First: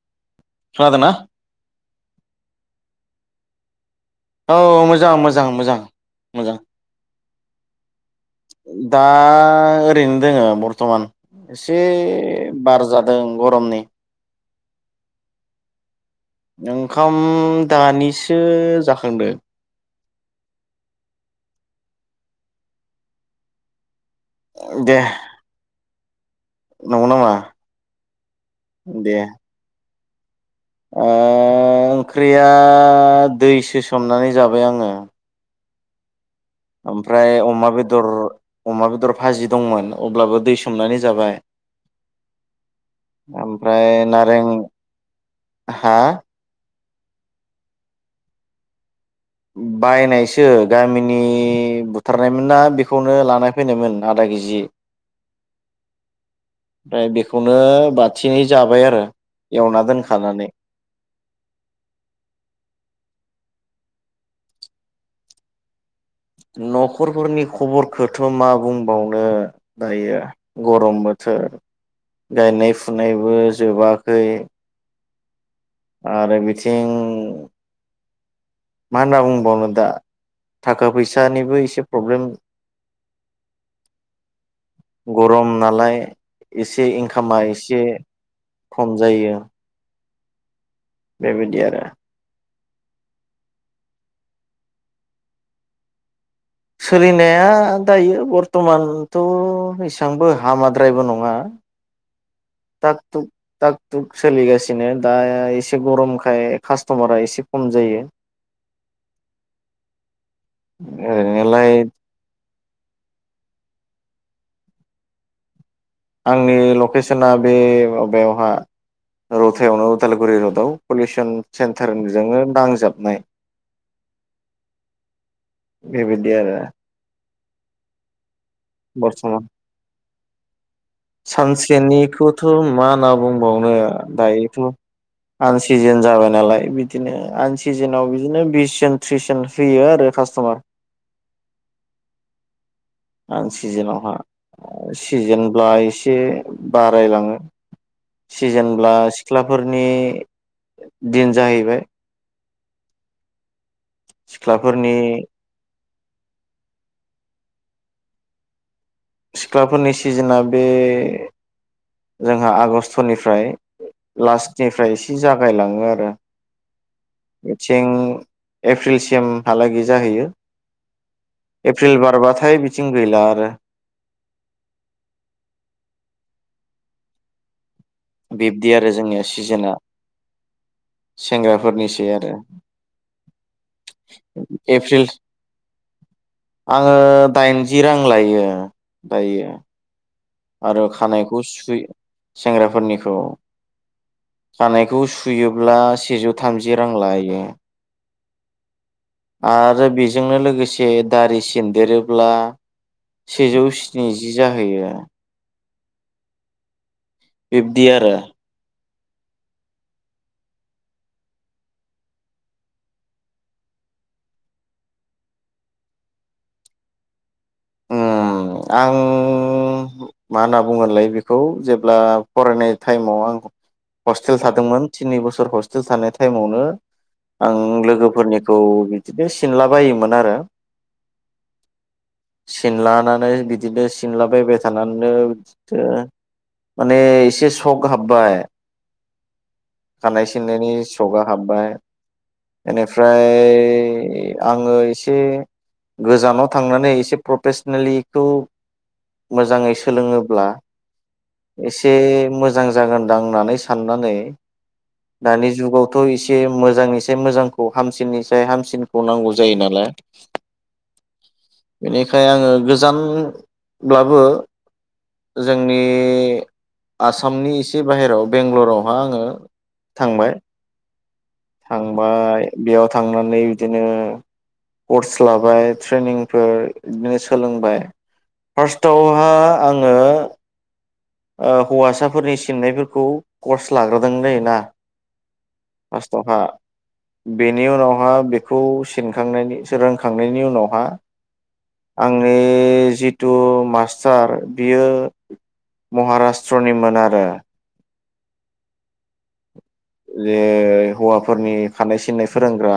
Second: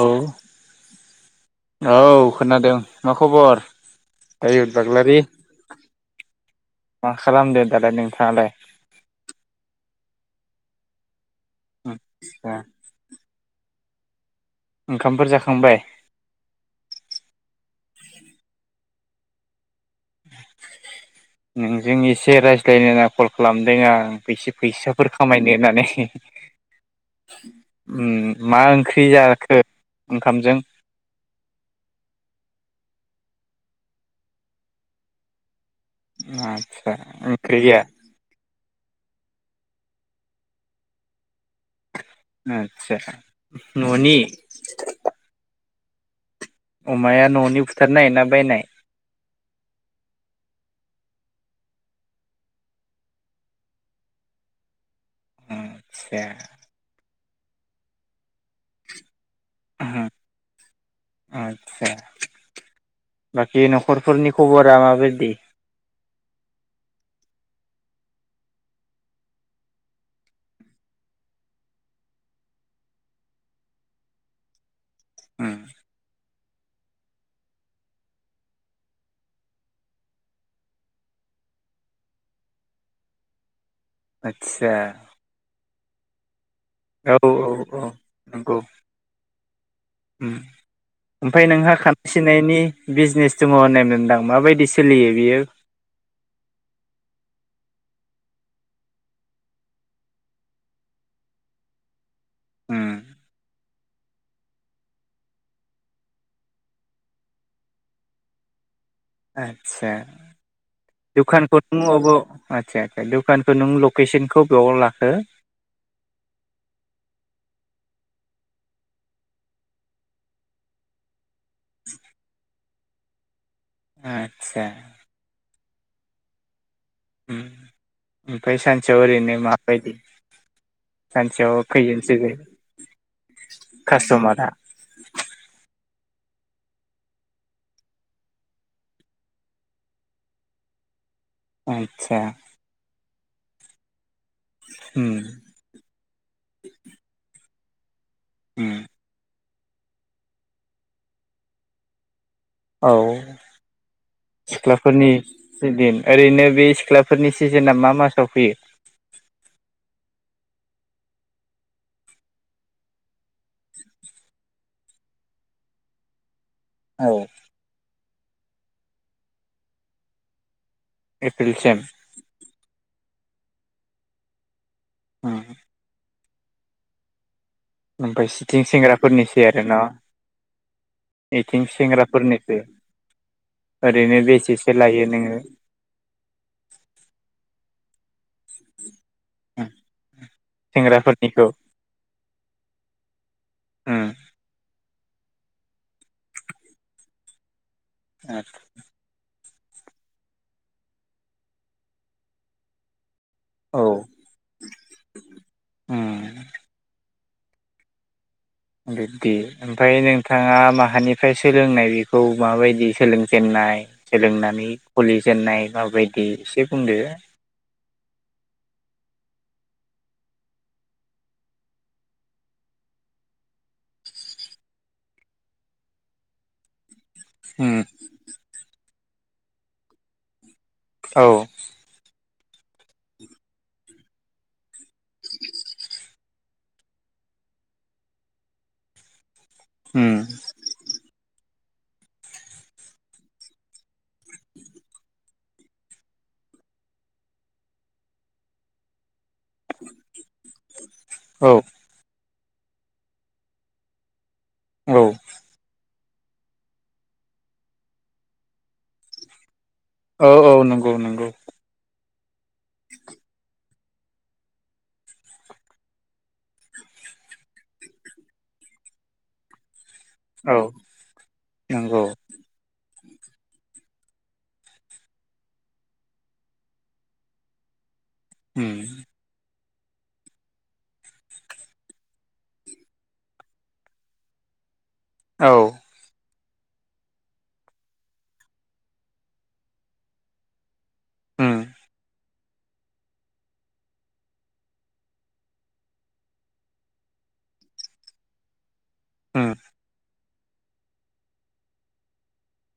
औ खोनादोंना? औ खोनादों मा खबर औ दायुद मोजां बाग्लारि मोजां मोजां मोजां मा खालामदो दालाय नों दा ओरैनो दोङो बर्थमान एसे आदसा बार जादों गरमनि ओंखामफोर जाखांबाय ओंखाम दानिसो जाखांदों नोंजों एसे रायज्लायनो होनना कल खालामदों आं एसे दे फैसाफोर खामायनो होननानै नंगौ नामा उम मा ओंख्रि दे जाखो ओंखामजों ओ ओंख्रिया दैसो सोमनानै जाबाय आङो आदसा ओमफ्राय अमा ओंख्रिया बेदर अमा बेदर भाजि दंमोन अब्लाबो दै सोमनानै जाबाय आदसा ओमफ्राय न'नि नारें हा अमाया न'नि बुथारनाय ना बायनाय बायनायसो गामिनि बुथारनायमोन ना बेखौनो लान फैनायमोन आदाय जि आचा खौनो बाथिनै जाबाय आरो एवना दोनखानानै आदसा बाखि न'खरफोरनि खबरा माबायदि न'खरफोरनि खबरखौथ' मा बुंबावनो दायो गरम बोथोर गायनाय फुनायबो जोबाखै [unintelligible] आरो बिथिं मा होनना बुंबावनो दा थाखा फैसानिबो एसे प्रब्लेम [unintelligible] आदसा गरम नालाय एसे औ इनकामा औ एसे औ नंगौ खम जायो ओमफ्राय बेबायदि नोंहा आरो खानाय सिनायनि बिजनेस दङ होननायमोनदां माबायदि सोलियो बियो सोलिनाया दायो बरथमानथ' एसेबांबो हामाद्रायबो नङा उम थक तुक टाक टुक सोलिगासिनो दा एसे गरमखाय कास्टमारा एसे खम जायो आतसा दखान खौथ' ओरैनोलाय [inaudible] आदसा दुखानखौ नों लकेसनखौ बेयाव लाखो आंनि लकेसना बे माबायावहा रौथायावनो उदालगुरि रडआव पलिउसन सेन्टारजोंनो नांजाबनाय आतसा बेबायदि आरो आमफाय सानसेयाव ओरैनो बर्थमान माबायदि सानसेयाव खैजोनसो सानसेनिखौथ' मा होनना बुंबावनो कास्ट'मारा दायोथ' मानसि सिजोन जाबाय नालाय बिदिनो आन सिजोनाव बिदिनो बिस जोन थ्रिस जन फैयो आरो कास्ट'मार आतसा आन सिजोनावहा उम सिजोनब्ला एसे बारायलाङो उम सिजेनब्ला सिख्लाफोरनि दिन जाहैबाय औ सिख्लाफोरनि सि दिन ओरैनो बे सिख्लाफोरनि सिजोनना मा मासाव फैयो सिख्लाफोरनि सिजोनआ बे जोंहा आगस्टनिफ्राय लास्टनिफ्राय एसे जागायलाङो आरो औ बिथिं एप्रिलसिमहालागै जाहैयो एप्रिलसिम एप्रिल बारबाथाय बिथिं गैला आरो उम ओमफ्राय सिथिं बिब्दि आरो जोंनिया सेंग्राफोरनिसै आरो सिजोनआ ना इथिं सेंग्राफोरनिसै आरो सेंग्राफोरनिसो ओरैनो बेसेसो एप्रिल लायो नोङो? आङो दाइनजि रां लायो दायो आरो खानायखौ सेंग्राफोरनिखौ सु सेंग्राफोरनिखौ उम खानायखौ सुयोब्ला सेजौ थामजि रां लायो आरो आरो बेजोंनो लोगोसे दारि सिनदेरोब्ला सेजौ औ स्निजि जाहैयो उम बिबदि आरो बिदि ओमफ्राय नोंथाङा माहानिफ्राय सोलोंनाय बेखौ माबायदि सोलोंजेनन्नाय? सोलोंनानै खुलि जेननाय माबायदि एसे बुंदो उम आं मा होनना बुङोनलाय बेखौ जेब्ला फरायनाय टाइमाव आं हस्टेल थादोंमोन थिन बोसोर हस्टेल थानाय टाइमावनो आं उम लोगोफोरनिखौ बिदिनो सिनलाबायोमोन आरो औ सिनलानानै बिदिनो सिनलाबायबाय थानानैनो ओ माने एसे सक हाबबाय उम खानाय सिननायनि सका हाबबाय बेनिफ्राय आङो एसे गोजानाव थांनानै एसे प्रफेसनेलिखौ मोजाङै सोलोङोब्ला औ एसे मोजां जागोनदां होननानै साननानै औ दानि जुगाव थ' एसे मोजांनिसाय मोजांखौ हामसिननिसाय हामसिनखौ नांगौ जायो नालाय औ औ नंगौ नंगौ बेनिखाय आङो गोजानब्लाबो जोंनि आसामनि एसे बाहेराव बेंगालरावहा आङो थांबाय औ नंगौ थांबाय बेयाव थांनानै बिदिनो कर्स लाबाय, ट्रेनिंफोर बिदिनो सोलोंबाय। उम फार्स्टआवहा आङो हौवासाफोरनि सिननायफोरखौ कर्स लाग्रोदोंलै ना औ फार्स्तआवहा बेनि उनावहा बेखौ सिनखांनायनि रोंखांनायनि उनावहा उम आंनि जिथु मास्टार बियो। महाराष्ट्रनिमोन आरो ओम जे हौवाफोरनि खानाय सिननाय फोरोंग्रा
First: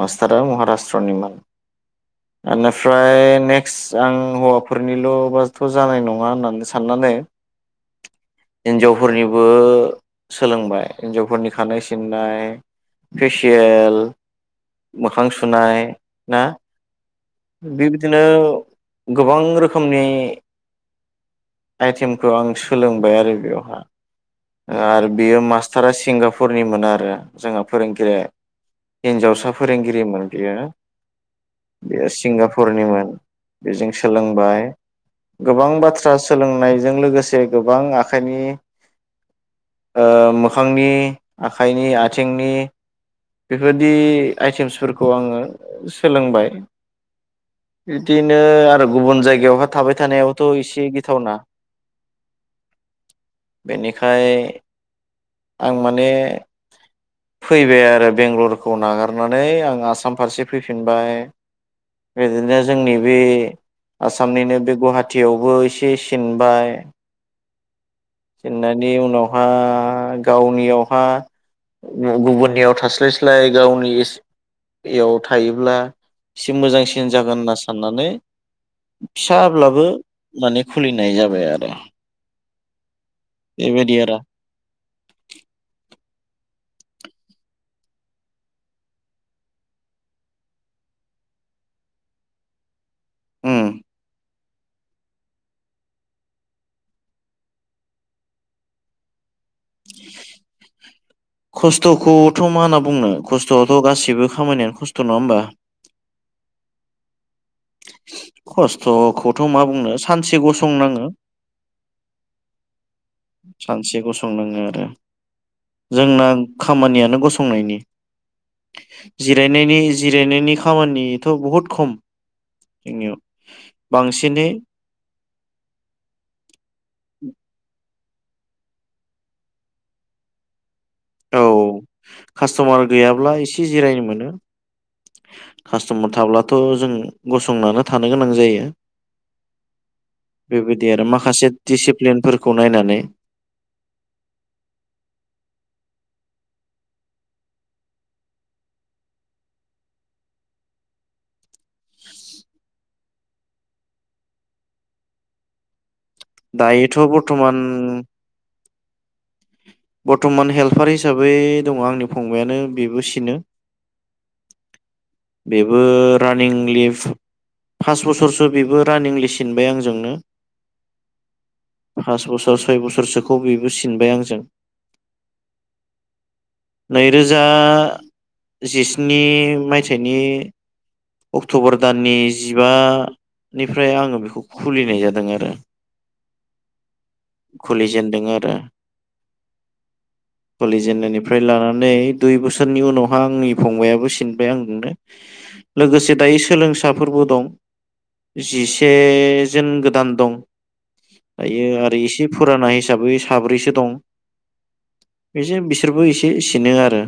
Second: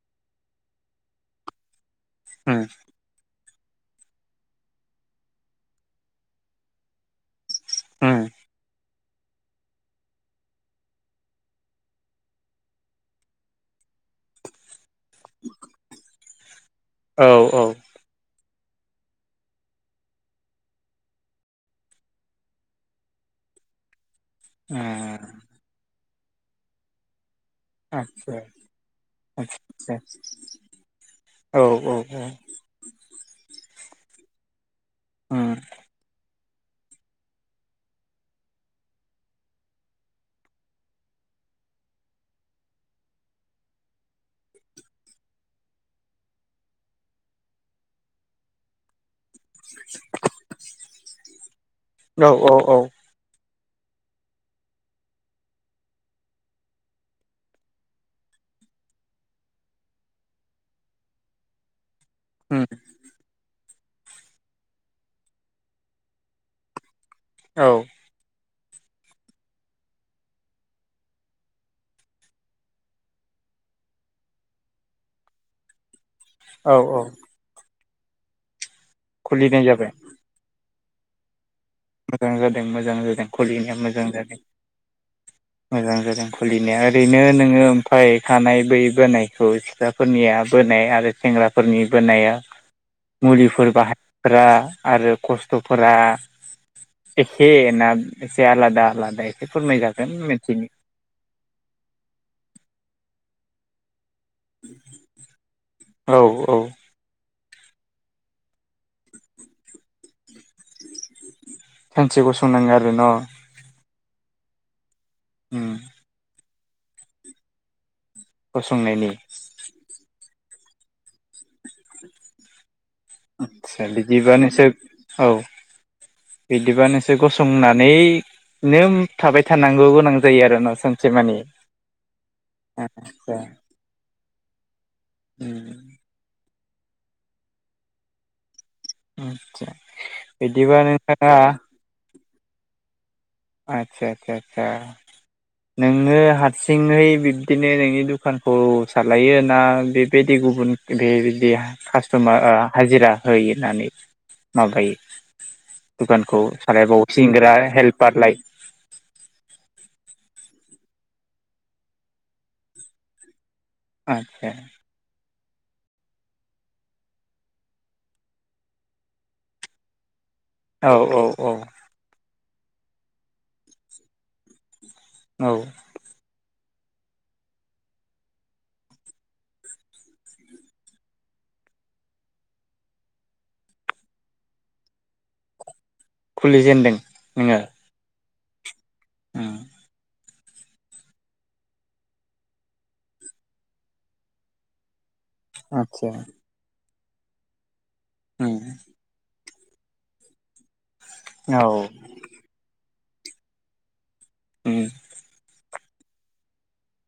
मास्टारा महाराष्ट्रनिमोन उम बेनिफ्राय ने क्स आं हौवाफोरनिल' बाथ' जानाय नङा होननानै साननानै ओम हिनजावफोरनिबो सोलोंबाय। हिन्जावफोरनि खानाय सिननाय, फेसियेल मोखां सुनाय ना औ औ बेबायदिनो गोबां रोखोमनि आइटेमखौ आं सोलोंबाय आरो बेवहाय। आरो बेयो मास्टारा सिंगापुरनि मोन आरो जोंहा फोरोंगिरि आदसा हिन्जावसा आदसा फोरोंगिरिमोन बियो औ औ बेयो औ सिंगापुरनिमोन बेजों सोलोंबाय, उम गोबां बाथ्रा सोलोंनायजों लोगोसे गोबां आखाइनि ओ मो खांनि आखाइनि आथिंनि बेफोरबायदि आइटेम्सफोरखौ आङो सोलोंबाय बिदिनो आरो गुबुन जाय गायावहााय थाबाय थानायावथ' एसे गिथावना औ औ औ बेनिखाय आं माने फैबाय आरो बेंगलरखौ नागारनानै आं आसाम फारसे फैफिनबाय बिदिनो उम जोंनि बे आसामनिनो बे गुवाहाटियावबो एसे सिनबाय औ सिननायनि उनावहाय गावनियावहा गुबुननियाव थास्लायस्लाय गावनि एसे याव थायोब्ला एसे औ औ मोजांसिन जागोन होनना साननानै खुलिनाय फिसाब्लाबो जाबाय माने खुलिनाय जाबाय आरो। मोजां जादों मोजां जादों खुलिनाया बेबायदि मोजां आरो जादों मोजां जादों। खुलिनाया, ओरैनो नोङो ओमफ्राय खानाय बोयै बोनायखौ सिख्लाफोरनिया बोनाय आरो सेंग्रा खग्राफोरनि ब नाया मुलिफोर उम बाहायफोरा आरो खस्थ'फोरा एखे ना एसे आलादा आलादा फोरमायजागोन मिथिनो खस्थ'खौथ' मा होनना बुंनो खस्थ'आथ' गासिबो खामानिानो खुस्थ' नंङा होमबा औ औ खस्थ'खौथ' मा बुंनो सानसे गसंनाङो सनांङो आरो न' एसे गसंदङो आरो उम जोंना खामानियानो गसंनायनि फसंनायनि जिरायनायनि जिरायनायनि खामानिथ' बहुत खम जोंनियाव आतसा बांसिनै बिदिबानोसो औ बिदिबा नोंसोर गसंनानैनो थाबाय थानांगौ गोनां जायो आरो ना सों औ कास्ट'मार गैयाब्ला आदसा एसे जिरायनो मोनो उम कास्ट'मार थाब्लाथ' जों गसंनानै थानो गोनां जायो। आदसा बिदिबा बेबायदि आरो नोंथाङा माखासे दिसिप्लिनफोरखौ नायनानै आतसा आतसा आतसा नोङो हारसिङै बिब्दिनो नोंनि दुखानखौ सालायो ना बेबायदि गुबुन बेबायदि कास्ट'मार ओ हाजिरा होयो होननानै माबायो दुखानखौ दायोथ' सालायबावो सिंग्रा बर्थमान हेल्प बर्थ'मान हेल्पार हिसाबै दङ आंनि फंबायाइानो बेबो सिनो आतसा बेबो रानिं लिभ फास बोसोरसो बेबो रानिंलि सिनबाय आंजोंनो। औ औ औ पास बोसोर सय बोसोरसोखौ बेबो सिनबाय आंजों औ नैरोजा जिस्नि मायथाइनि अक्ट'बर दाननि जिबानिफ्राय आङो बेखौ खुलिनाय जादों आरो खुलिजेेनदों नोङो दा ओम कुलिजेननानिफ्राय लानानै दुइ बोसोरनि उनावहा आंनि फंबायाइाबो सिनबाय आंजोंनो आदसा लोगोसे दायो सोलोंसाफोरबो दं उम जिसे जोन गोदान दं औ दायो आरो इसे फुराना हिसाबै साब्रैसो दं। उम बिसो बिसोरबो एसे सिनो आरो।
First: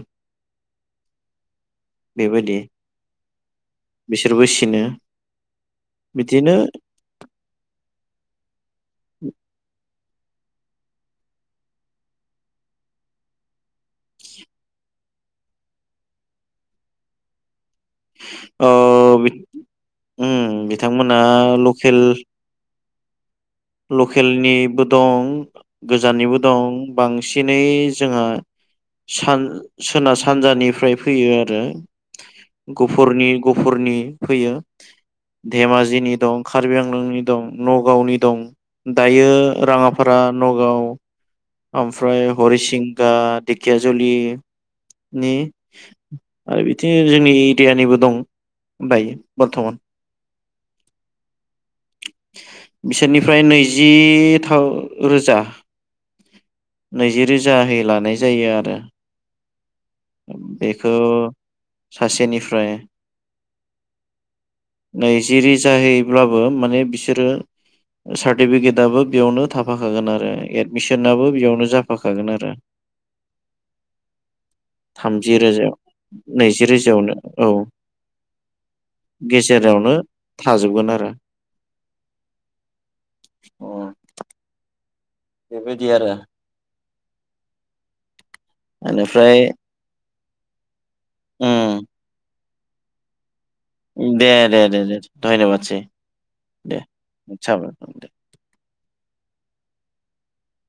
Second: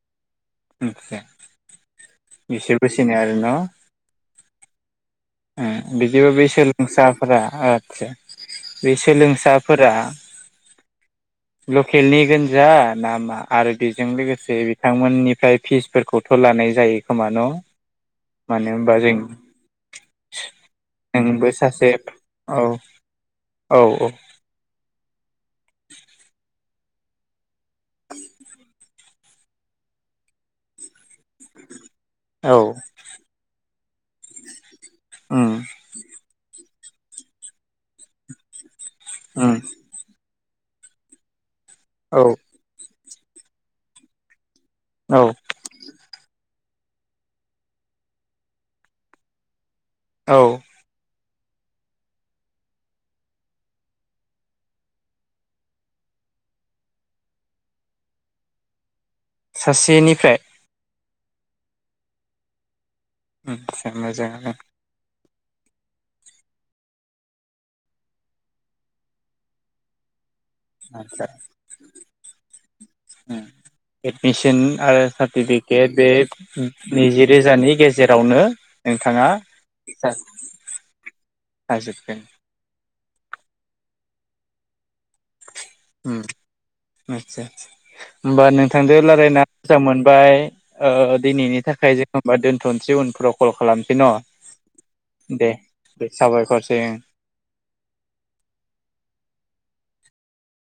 [inaudible] बेबायदि बिसोरबो सिनो आरो न' बिसोरबो सिनो ओ बिदिबा बे बिदिनो सोलोंसाफोरा आतसा बे सोलोंसाफोरा लकेलनि गोनजा नामा आरो बेजों लोगोसे बिथांमोननिफ्राय फिसफोरखौथ' लानाय जायो खोमा न' अ मानो होनबा जों बिद उम बिथांमोना नोंबो सासे लकेल औ औ लकेलनि बो दं गोजाननिबो दं बांसिनै जोंहा सान सोनाब सानजानिफ्राय फै फैयो आरो औ गुफुरनि गुफुरनि फैयो उम धेमाजिनि दं कार्बि आंलंनि दं नगावनि दं। दायो उम राङाफारा नगाव ओमफ्राय औ हरिसिं गा धेखियाजुलि औ नि आरो बिदिनो जोंनि एरियानिबो दं दायो बर्थमान औ बिसोरनिफ्राय नैजिथाम रोजा नैजि रोजाहै लानाय जायो आरो। सासेनिफ्राय बेखौ सासेनिफ्राय [inaudible] मोजांआनो नैजि रोजाहैब्लाबो माने बिसोरो सार्टिफिकेटबो बेयावनो थाफाखागोन आरो आदसा एदमिसनाबो बेयावनो जाफाखागोन आरो उम एडमिसन आरो थामजि रोजायाव सार्टिफिकेट बे नैजि रोजायावनो नैजि औ रोजानि गेजेरावनो नोंथाङा गेजेरावनो जा थाजोबगोन आरो हाजोबगोन अ बेबायदि आरो उम आदसा आसा होमबा नोंथांजों बेनिफ्राय रायजलायना मोजां मोनबाय। दिनैनि थाखाय उम जेनबा दोनथ'नोसै उनफ्राव कल खालामसै दे दे दे दे न' दे धन्यबादसै दे साबायखर ओं [unintelligible] [inaudible]